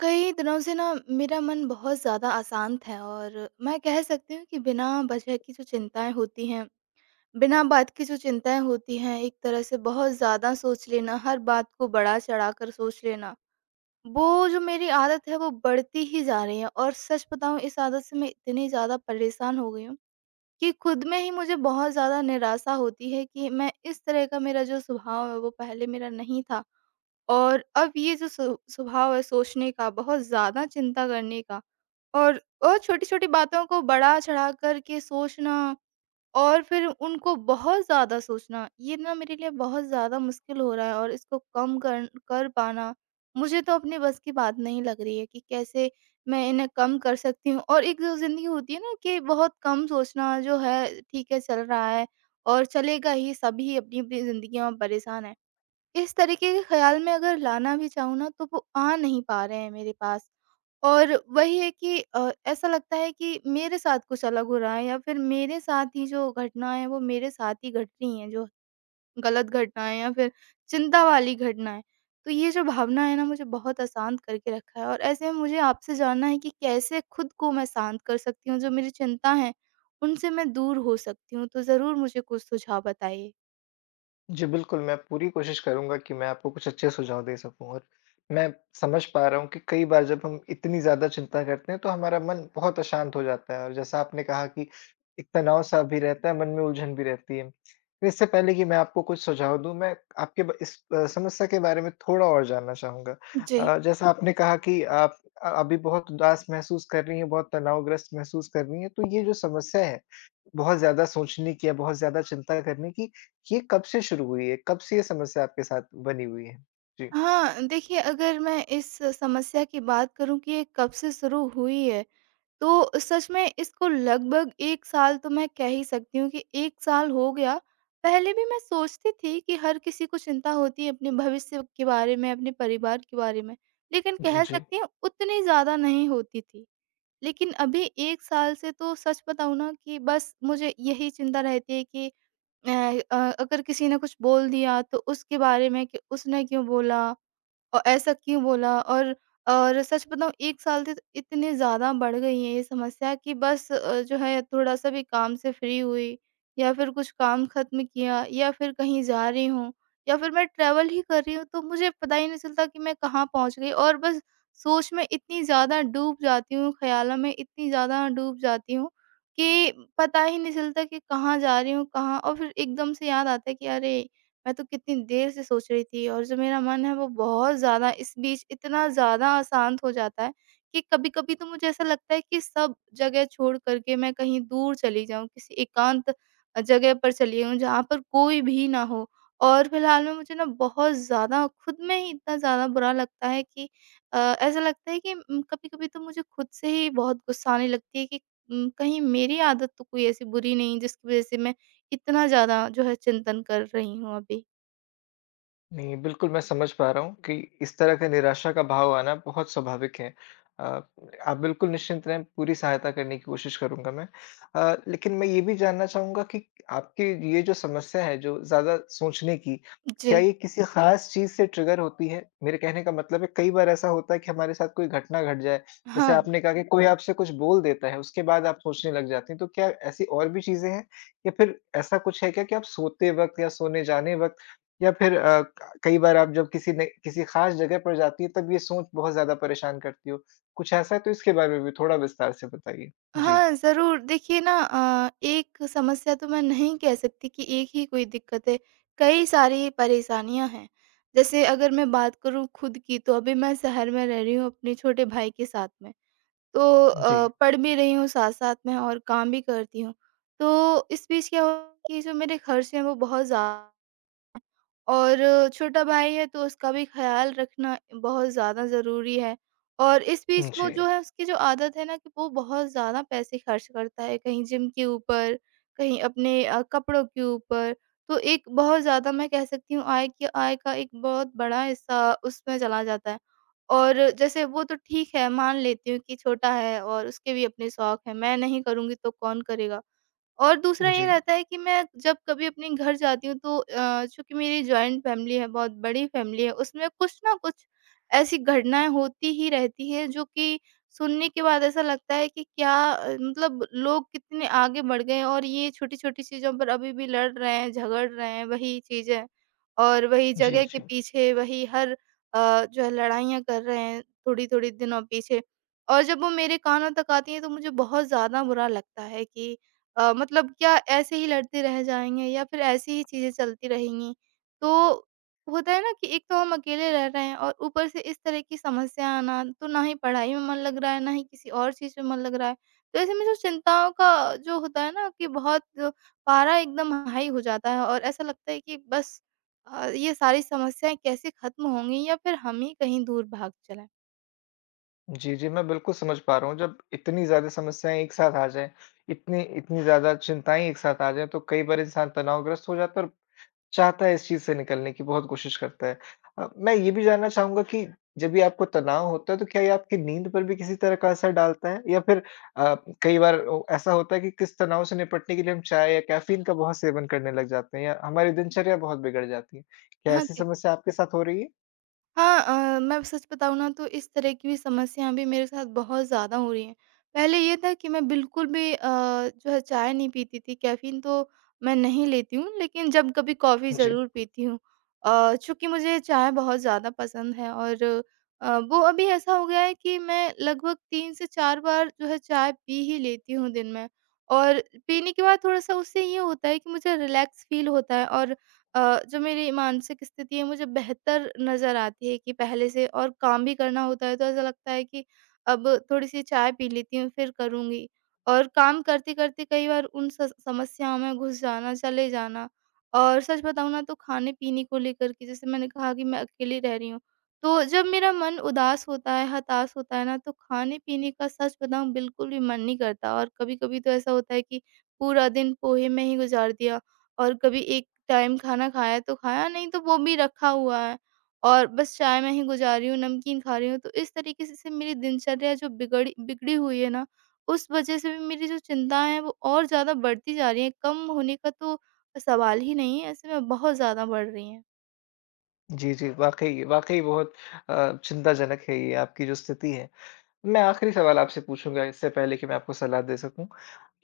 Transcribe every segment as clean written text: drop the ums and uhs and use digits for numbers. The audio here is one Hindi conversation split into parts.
कई दिनों से ना मेरा मन बहुत ज़्यादा अशांत है, और मैं कह सकती हूँ कि बिना वजह की जो चिंताएँ होती हैं, बिना बात की जो चिंताएँ होती हैं, एक तरह से बहुत ज़्यादा सोच लेना, हर बात को बढ़ा-चढ़ा कर सोच लेना, वो जो मेरी आदत है वो बढ़ती ही जा रही है। और सच बताऊँ, इस आदत से मैं इतनी ज़्यादा परेशान हो गई हूँ कि खुद में ही मुझे बहुत ज़्यादा निराशा होती है कि मैं इस तरह का मेरा जो स्वभाव है वो पहले मेरा नहीं था। और अब ये जो सु स्वभाव है सोचने का, बहुत ज़्यादा चिंता करने का, और छोटी-छोटी बातों को बढ़ा-चढ़ा कर के सोचना और फिर उनको बहुत ज़्यादा सोचना, ये ना मेरे लिए बहुत ज़्यादा मुश्किल हो रहा है। और इसको कम कर कर पाना, मुझे तो अपने बस की बात नहीं लग रही है कि कैसे मैं इन्हें कम कर सकती हूँ। और एक जो ज़िंदगी होती है ना कि बहुत कम सोचना जो है, ठीक है चल रहा है और चलेगा ही, सभी अपनी-अपनी ज़िंदगियों में परेशान हैं। इस तरीके के ख़्याल में अगर लाना भी चाहूँ ना, तो वो आ नहीं पा रहे हैं मेरे पास। और वही है कि ऐसा लगता है कि मेरे साथ कुछ अलग हो रहा है, या फिर मेरे साथ ही जो घटनाएँ हैं वो मेरे साथ ही घट रही हैं, जो गलत घटनाएँ या फिर चिंता वाली घटनाएँ। तो ये जो भावना है ना, मुझे बहुत अशांत करके रखा है, और ऐसे में मुझे आपसे जानना है कि कैसे खुद को मैं शांत कर सकती हूँ? जो मेरी चिंता हैं, उनसे मैं दूर हो सकती हूँ? तो ज़रूर मुझे कुछ सुझाव बताइए। जी, बिल्कुल, मैं पूरी कोशिश करूँगा कि मैं आपको कुछ अच्छे सुझाव दे सकूँ और मैं समझ पा रहा हूँ कि कई बार जब हम इतनी ज़्यादा चिंता करते हैं, तो हमारा मन बहुत अशांत हो जाता है और जैसा आपने कहा कि एक तनाव-सा भी रहता है, मन में उलझन भी रहती है। इससे पहले कि मैं आपको कुछ सुझाव दूँ, मैं आपके ब इस समस्या के बारे में थोड़ा और जानना चाहूँगा। जी। जैसा आपने कहा कि आप अभी बहुत उदास महसूस कर रही हैं, बहुत तनावग्रस्त महसूस कर रही हैं, तो ये जो समस्या है, बहुत ज़्यादा सोचने की या बहुत ज़्यादा चिंता करने की, ये कब से शुरू हुई है? कब से ये समस्या आपके साथ बनी हुई है? जी। हाँ, देखिए, अगर मैं इस समस्या की बात करूँ कि ये कब से शुरू हुई है, तो सच में इसको लगभग 1 साल तो मैं कह ही सकती हूँ, कि 1 साल हो गया। पहले भी मैं सोचती थी कि हर किसी को चिंता होती है अपने भविष्य के बारे में, अपने परिवार के बारे में, लेकिन कह जी, सकती हूँ उतनी ज़्यादा नहीं होती थी। लेकिन अभी 1 साल से तो सच बताऊँ ना, कि बस मुझे यही चिंता रहती है कि अ अगर किसी ने कुछ बोल दिया, तो उसके बारे में कि उसने क्यों बोला? और ऐसा क्यों बोला? और सच बताऊँ 1 साल से इतनी ज़्यादा बढ़ गई है ये समस्या कि बस जो है, थोड़ा-सा भी काम से फ्री हुई, या फिर कुछ काम ख़त्म किया, या फिर कहीं जा रही हूँ, या फिर मैं ट्रैवल ही कर रही हूँ, तो मुझे पता ही नहीं चलता कि मैं कहाँ पहुँच गई। और बस सोच में इतनी ज़्यादा डूब जाती हूँ, ख़्यालों में इतनी ज़्यादा डूब जाती हूँ कि पता ही नहीं चलता कि कहाँ जा रही हूँ, कहाँ। और फिर एकदम से याद आता है कि अरे! मैं तो कितनी देर से सोच रही थी। और जो मेरा मन है वो बहुत ज़्यादा इस बीच इतना ज़्यादा अशांत हो जाता है कि कभी-कभी तो मुझे ऐसा लगता है कि सब जगह छोड़ कर के मैं कहीं दूर चली जाऊँ, किसी एकांत जगह पर चली जाऊँ जहाँ पर कोई भी ना हो। और फिलहाल में मुझे ना बहुत ज़्यादा खुद में ही इतना ज़्यादा बुरा लगता है कि ऐसा लगता है कि कभी-कभी तो मुझे खुद से ही बहुत गुस्सा आने लगती है कि कहीं मेरी आदत तो कोई ऐसी बुरी नहीं, जिसकी वज़ह से मैं इतना ज़्यादा जो है चिंतन कर रही हूँ अभी। नहीं, बिल्कुल मैं समझ पा रहा हूँ कि इस तरह का निराशा का भाव आना बहुत स्वाभाविक है। अ, आप बिल्कुल निश्चिंत रहें, पूरी सहायता करने की कोशिश करूँगा मैं। लेकिन मैं ये भी जानना चाहूँगा कि आपकी ये जो समस्या है, जो ज़्यादा सोचने की, जी। क्या ये किसी ख़ास चीज़ से ट्रिगर होती है? मेरे कहने का मतलब है, कई बार ऐसा होता है कि हमारे साथ कोई घटना घट जाए, जैसे हाँ, आपने कहा कि कोई आपसे कुछ बोल देता है, उसके बाद आप सोचने लग जाती हैं। तो क्या ऐसी और भी चीज़ें हैं? या फिर ऐसा कुछ है क्या कि आप सोते वक़्त या सोने जाने वक़्त या फिर कई बार आप जब किसी ने किसी ख़ास जगह पर जाती हैं, तब ये सोच बहुत ज़्यादा परेशान करती हो? कुछ ऐसा है तो इसके बारे में भी थोड़ा विस्तार से बताइए। जी। हाँ, ज़रूर। देखिए ना, एक समस्या तो मैं नहीं कह सकती कि एक ही कोई दिक्कत है, कई सारी परेशानियाँ हैं। जैसे अगर मैं बात करूँ खुद की, तो अभी मैं शहर में रह रही हूँ अपने छोटे भाई के साथ में। तो जी। पढ़ भी रही हूँ साथ-साथ में और काम भी करती हूँ। तो इस बीच क्या हुआ कि जो मेरे खर्च हैं वो बहुत ज़्या और छोटा भाई है तो उसका भी ख़्याल रखना बहुत ज़्यादा ज़रूरी है। और इस जी। बीच वो जी। जो है उसकी जो आदत है ना कि वो बहुत ज़्यादा पैसे खर्च करता है, कहीं जिम के ऊपर, कहीं अपने कपड़ों के ऊपर। तो एक बहुत ज़्यादा मैं कह सकती हूँ आय का एक बहुत बड़ा हिस्सा उसमें चला जाता है। और जैसे वो तो ठीक है, मान लेती हूँ कि छोटा है और उसके भी अपने शौक हैं, मैं नहीं करूँगी तो कौन करेगा? और दूसरा ये रहता है कि मैं जब कभी अपने घर जाती हूँ, तो चूँकि मेरी जॉइंट फैमिली है, बहुत बड़ी फैमिली है, उसमें कुछ ना कुछ ऐसी घटनाएँ होती ही रहती हैं जो कि सुनने के बाद ऐसा लगता है कि क्या मतलब लोग कितने आगे बढ़ गए हैं और ये छोटी-छोटी चीज़ों पर अभी भी लड़ रहे हैं, झगड़ रहे हैं, वही चीज़ें और वही जी, जगह के जी। पीछे वही हर जो है लड़ाइयाँ कर रहे हैं थोड़ी-थोड़ी दिनों पीछे। और जब वो मेरे कानों तक आती हैं, तो मुझे बहुत ज़्यादा बुरा लगता है कि मतलब क्या ऐसे ही लड़ते रह जाएँगे या फिर ऐसी ही चीज़ें चलती रहेंगी? तो होता है ना कि एक तो हम अकेले रह रहे हैं, और ऊपर से इस तरह की समस्या आना, तो ना ही पढ़ाई में मन लग रहा है, ना ही किसी और चीज़ में मन लग रहा है। तो ऐसे में जो चिंताओं का जो होता है ना कि बहुत पारा एकदम हाई हो जाता है, और ऐसा लगता है कि बस ये सारी समस्याएँ कैसे खत्म होंगी, या फिर हम ही कहीं दूर भाग चले। जी, जी, मैं बिल्कुल समझ पा रहा हूँ, जब इतनी ज़्यादा समस्याएँ एक साथ आ जाएँ, इतनी इतनी ज़्यादा चिंताएँ एक साथ आ जाएँ, तो कई बार इंसान तनावग्रस्त हो जाता है और चाहता है इस चीज़ से निकलने की, बहुत कोशिश करता है। मैं ये भी जानना चाहूँगा कि जब भी आपको तनाव होता है, तो क्या ये आपकी नींद पर भी किसी तरह का असर डालता है? या फिर अ, कई बार ओ ऐसा होता है कि किस तनाव से निपटने के लिए हम चाय या कैफ़ीन का बहुत सेवन करने लग जाते हैं या हमारी दिनचर्या बहुत बिगड़ जाती है। क्या हाँ ऐसी जी। समस्या आपके साथ हो रही है? हाँ, मैं सच बताऊँ ना तो इस तरह की भी समस्याएँ भी मेरे साथ बहुत ज़्यादा हो रही हैं। पहले ये था कि मैं बिल्कुल भी जो है चाय नहीं पीती थी, कैफ़ीन तो मैं नहीं लेती हूँ, लेकिन जब कभी कॉफ़ी जी। ज़रूर पीती हूँ। चूँकि मुझे चाय बहुत ज़्यादा पसंद है, और वो अभी ऐसा हो गया है कि मैं लगभग 3 से 4 बार जो है चाय पी ही लेती हूँ दिन में। और पीने के बाद थोड़ा-सा उससे ये होता है कि मुझे रिलैक्स फ़ील होता है, और जो मेरी मानसिक स्थिति है मुझे बेहतर नज़र आती है कि पहले से, और काम भी करना होता है तो ऐसा लगता है कि अब थोड़ी सी चाय पी लेती हूँ फिर करूँगी। और काम करते-करते कई बार उन स समस्याओं में घुस जाना, चले जाना, और सच बताऊँ ना तो खाने-पीने को लेकर के जैसे मैंने कहा कि मैं अकेली रह रही हूँ। तो जब मेरा मन उदास होता है, हताश होता है ना, तो खाने-पीने का सच बताऊँ बिल्कुल भी मन नहीं करता और कभी-कभी तो ऐसा होता है कि पूरा दिन पोहे में ही गुज़ार दिया। और कभी एक टाइम खाना खाया तो खाया, नहीं तो वो भी रखा हुआ है और बस चाय में ही गुज़ार रही हूँ, नमकीन खा रही हूँ। तो इस तरीके से मेरी दिनचर्या जो बिगड़ी बिगड़ी हुई है ना, उस वज़ह से भी मेरी जो चिंताएँ हैं वो और ज़्यादा बढ़ती जा रही हैं, कम होने का तो सवाल ही नहीं है, ऐसे में बहुत ज़्यादा बढ़ रही हैं। जी, जी, वाक़ई, वाक़ई बहुत चिंताजनक है ये आपकी जो स्थिति है। मैं आखिरी सवाल आपसे पूछूँगा इससे पहले कि मैं आपको सलाह दे सकूँ,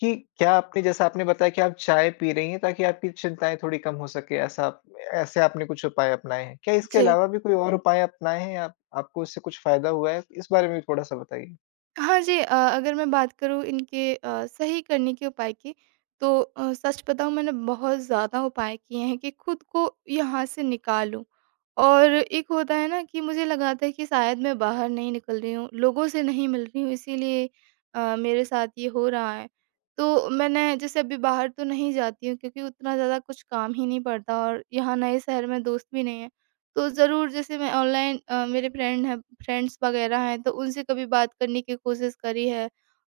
कि क्या आपने, जैसा आपने बताया कि आप चाय पी रही हैं ताकि आपकी चिंताएँ थोड़ी कम हो सके, ऐसा आप ऐसे आपने कुछ उपाय अपनाए हैं? क्या इसके जी। अलावा भी कोई और उपाय अपनाए हैं आप आपको? इससे कुछ फ़ायदा हुआ है? इस बारे में भी थोड़ा-सा बताइए। हाँ जी, अगर मैं बात करूँ इनके सही करने के उपाय की, तो सच बताऊँ मैंने बहुत ज़्यादा उपाय किए हैं कि खुद को यहाँ से निकालूँ। और एक होता है ना कि मुझे लगा था कि शायद मैं बाहर नहीं निकल रही हूँ, लोगों से नहीं मिल रही हूँ, इसीलिए मेरे साथ ये हो रहा है। तो मैंने जैसे अभी बाहर तो नहीं जाती हूँ क्योंकि उतना ज़्यादा कुछ काम ही नहीं पड़ता और यहाँ नए शहर में दोस्त भी नहीं है। तो ज़रूर, जैसे मैं ऑनलाइन मेरे फ्रेंड्स वगैरह हैं, तो उनसे कभी बात करने की कोशिश करी है।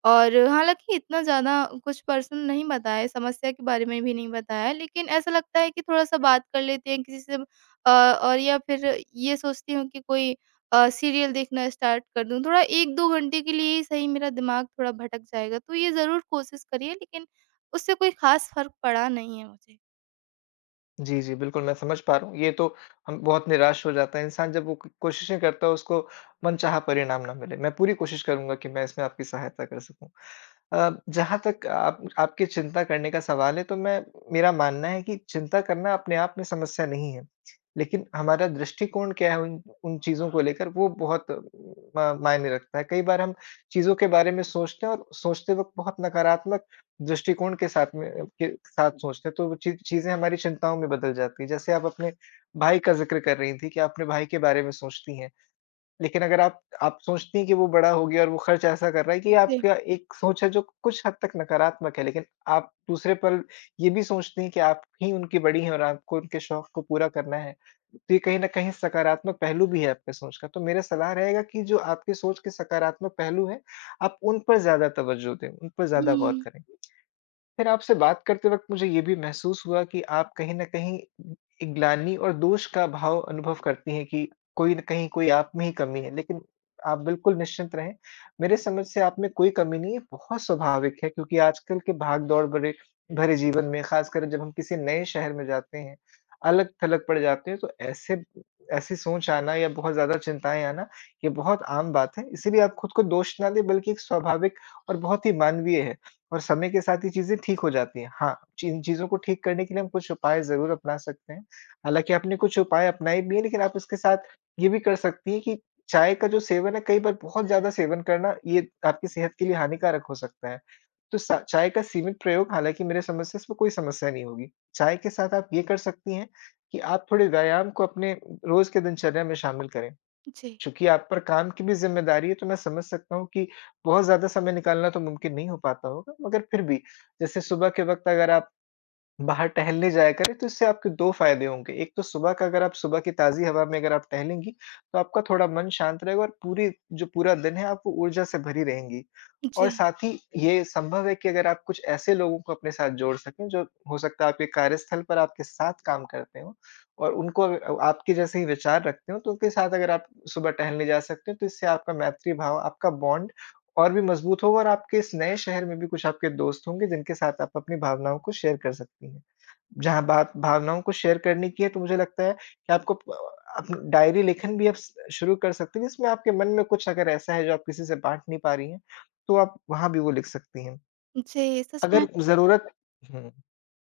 और हालाँकि इतना ज़्यादा कुछ पर्सन नहीं बताया, समस्या के बारे में भी नहीं बताया, लेकिन ऐसा लगता है कि थोड़ा-सा बात कर लेते हैं किसी से। और या फिर ये सोचती हूँ कि कोई सीरियल देखना स्टार्ट कर दूँ। थोड़ा 1-2 घंटे के लिए ही सही, मेरा दिमाग थोड़ा भटक जाएगा। तो ये ज़रूर कोशिश करी है, लेकिन उससे कोई ख़ास फ़र्क पड़ा नहीं है मुझे। जी, जी, बिल्कुल, मैं समझ पा रहा हूँ। ये तो हम, बहुत निराश हो जाता है इंसान जब वो क कोशिशें करता है, उसको मनचाहा परिणाम ना मिले। मैं पूरी कोशिश करूँगा कि मैं इसमें आपकी सहायता कर सकूँ। जहाँ तक आप आपकी चिंता करने का सवाल है, तो मैं मेरा मानना है कि चिंता करना अपने आप में समस्या नहीं है। लेकिन हमारा दृष्टिकोण क्या है उन उन चीज़ों को लेकर, वो बहुत म मायने रखता है। कई बार हम चीज़ों के बारे में सोचते हैं और सोचते वक़्त बहुत नकारात्मक दृष्टिकोण के साथ सोचते हैं, तो वो चीज़ें हमारी चिंताओं में बदल जाती हैं। जैसे आप अपने भाई का ज़िक्र कर रही थी कि आप अपने भाई के बारे में सोचती हैं। लेकिन अगर आप सोचती हैं कि वो बड़ा हो गया और वो खर्च ऐसा कर रहा है, कि जी। आपका एक सोच है जो कुछ हद तक नकारात्मक है। लेकिन आप दूसरे पल ये भी सोचती हैं कि आप ही उनकी बड़ी हैं और आपको उनके शौक को पूरा करना है। तो ये कहीं न कहीं सकारात्मक पहलू भी है आपकी सोच का। तो मेरा सलाह रहेगा कि जो आपकी सोच के सकारात्मक पहलू हैं, आप उन पर ज़्यादा तवज्जो दें, उन पर ज़्यादा गौर हुँ। करें। फिर आपसे बात करते वक़्त मुझे ये भी महसूस हुआ कि आप कहीं न कहीं एक ग्लानि और दोष का भाव अनुभव करती हैं कि कोई न कहीं, कोई आप में ही कमी है, लेकिन आप बिल्कुल निश्चिंत रहें, मेरे समझ से आप में कोई कमी नहीं है। बहुत स्वाभाविक है, क्योंकि आजकल के भाग-दौड़ भरे भरे जीवन में, ख़ासकर जब हम किसी नए शहर में जाते हैं, अलग-थलग पड़ जाते हैं, तो ऐसे ऐसी सोच आना या बहुत ज़्यादा चिंताएँ आना, ये बहुत आम बात है। इसीलिए आप खुद को दोष ना दें, बल्कि एक स्वाभाविक और बहुत ही मानवीय है। और समय के साथ ये चीज़ें ठीक हो जाती हैं। हाँ, इन चीज़ों को ठीक करने के लिए हम कुछ उपाय ज़रूर अपना सकते हैं। हालाँकि आपने कुछ उपाय अपनाए भी हैं, लेकिन आप इसके साथ ये भी कर सकती हैं कि चाय का जो सेवन है, कई बार बहुत ज़्यादा सेवन करना, ये आपकी सेहत के लिए हानिकारक हो सकता है। तो सा चाय का सीमित प्रयोग, हालाँकि मेरे समझ से इसमें कोई समस्या नहीं होगी। चाय के साथ आप ये कर सकती हैं कि आप थोड़े व्यायाम को अपने रोज़ के दिनचर्या में शामिल करें। जी। चूँकि आप पर काम की भी ज़िम्मेदारी है, तो मैं समझ सकता हूँ कि बहुत ज़्यादा समय निकालना तो मुमकिन नहीं हो पाता होगा, मगर फिर भी, जैसे सुबह के वक़्त अगर आप बाहर टहलने जाया करें, तो इससे आपके 2 फ़ायदे होंगे। एक तो, सुबह का अगर आप सुबह की ताज़ी हवा में अगर आप टहलेंगी, तो आपका थोड़ा मन शांत रहेगा और पूरी जो पूरा दिन है, आप वो ऊर्जा से भरी रहेंगी। और जी। साथ ही ये संभव है कि अगर आप कुछ ऐसे लोगों को अपने साथ जोड़ सकें, जो हो सकता है आपके कार्यस्थल पर आपके साथ काम करते हों और उनको आपके जैसे ही विचार रखते हों, तो उनके साथ अगर आप सुबह टहलने जा सकते हैं, तो इससे आपका मैत्री भाव, आपका बॉन्ड और भी मज़बूत होगा और आपके इस नए शहर में भी कुछ आपके दोस्त होंगे, जिनके साथ आप अपनी भावनाओं को शेयर कर सकती हैं। जहाँ बात भावनाओं को शेयर करने की है, तो मुझे लगता है कि आपको प आप डायरी लेखन भी आप स शुरू कर सकती हैं, जिसमें आपके मन में कुछ अगर ऐसा है जो आप किसी से बाँट नहीं पा रही हैं, तो आप वहाँ भी वो लिख सकती हैं। जी, सच अगर में। ज़रूरत हुँ।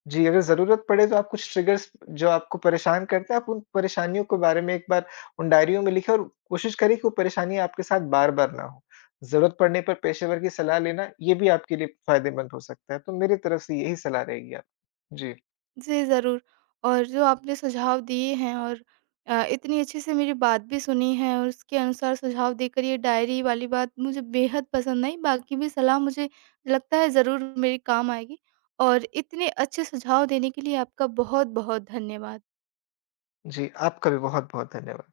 जी, अगर ज़रूरत पड़े तो आप कुछ ट्रिगर्स जो आपको परेशान करते हैं, आप उन परेशानियों के बारे में एक बार उन डायरियों में लिखें और कोशिश करें कि वो परेशानियाँ आपके साथ बार-बार ना हो। ज़रूरत पड़ने पर पेशेवर की सलाह लेना, ये भी आपके लिए फ़ायदेमंद हो सकता है। तो मेरी तरफ से यही सलाह रहेगी, आप। जी। जी, ज़रूर। और जो आपने सुझाव दिए हैं, और इतनी अच्छे से मेरी बात भी सुनी है और उसके अनुसार सुझाव देकर ये डायरी वाली बात मुझे बेहद पसंद आई। बाकी भी सलाह मुझे लगता है ज़रूर मेरे काम आएगी, और इतने अच्छे सुझाव देने के लिए आपका बहुत-बहुत धन्यवाद। जी, आपका भी बहुत-बहुत धन्यवाद।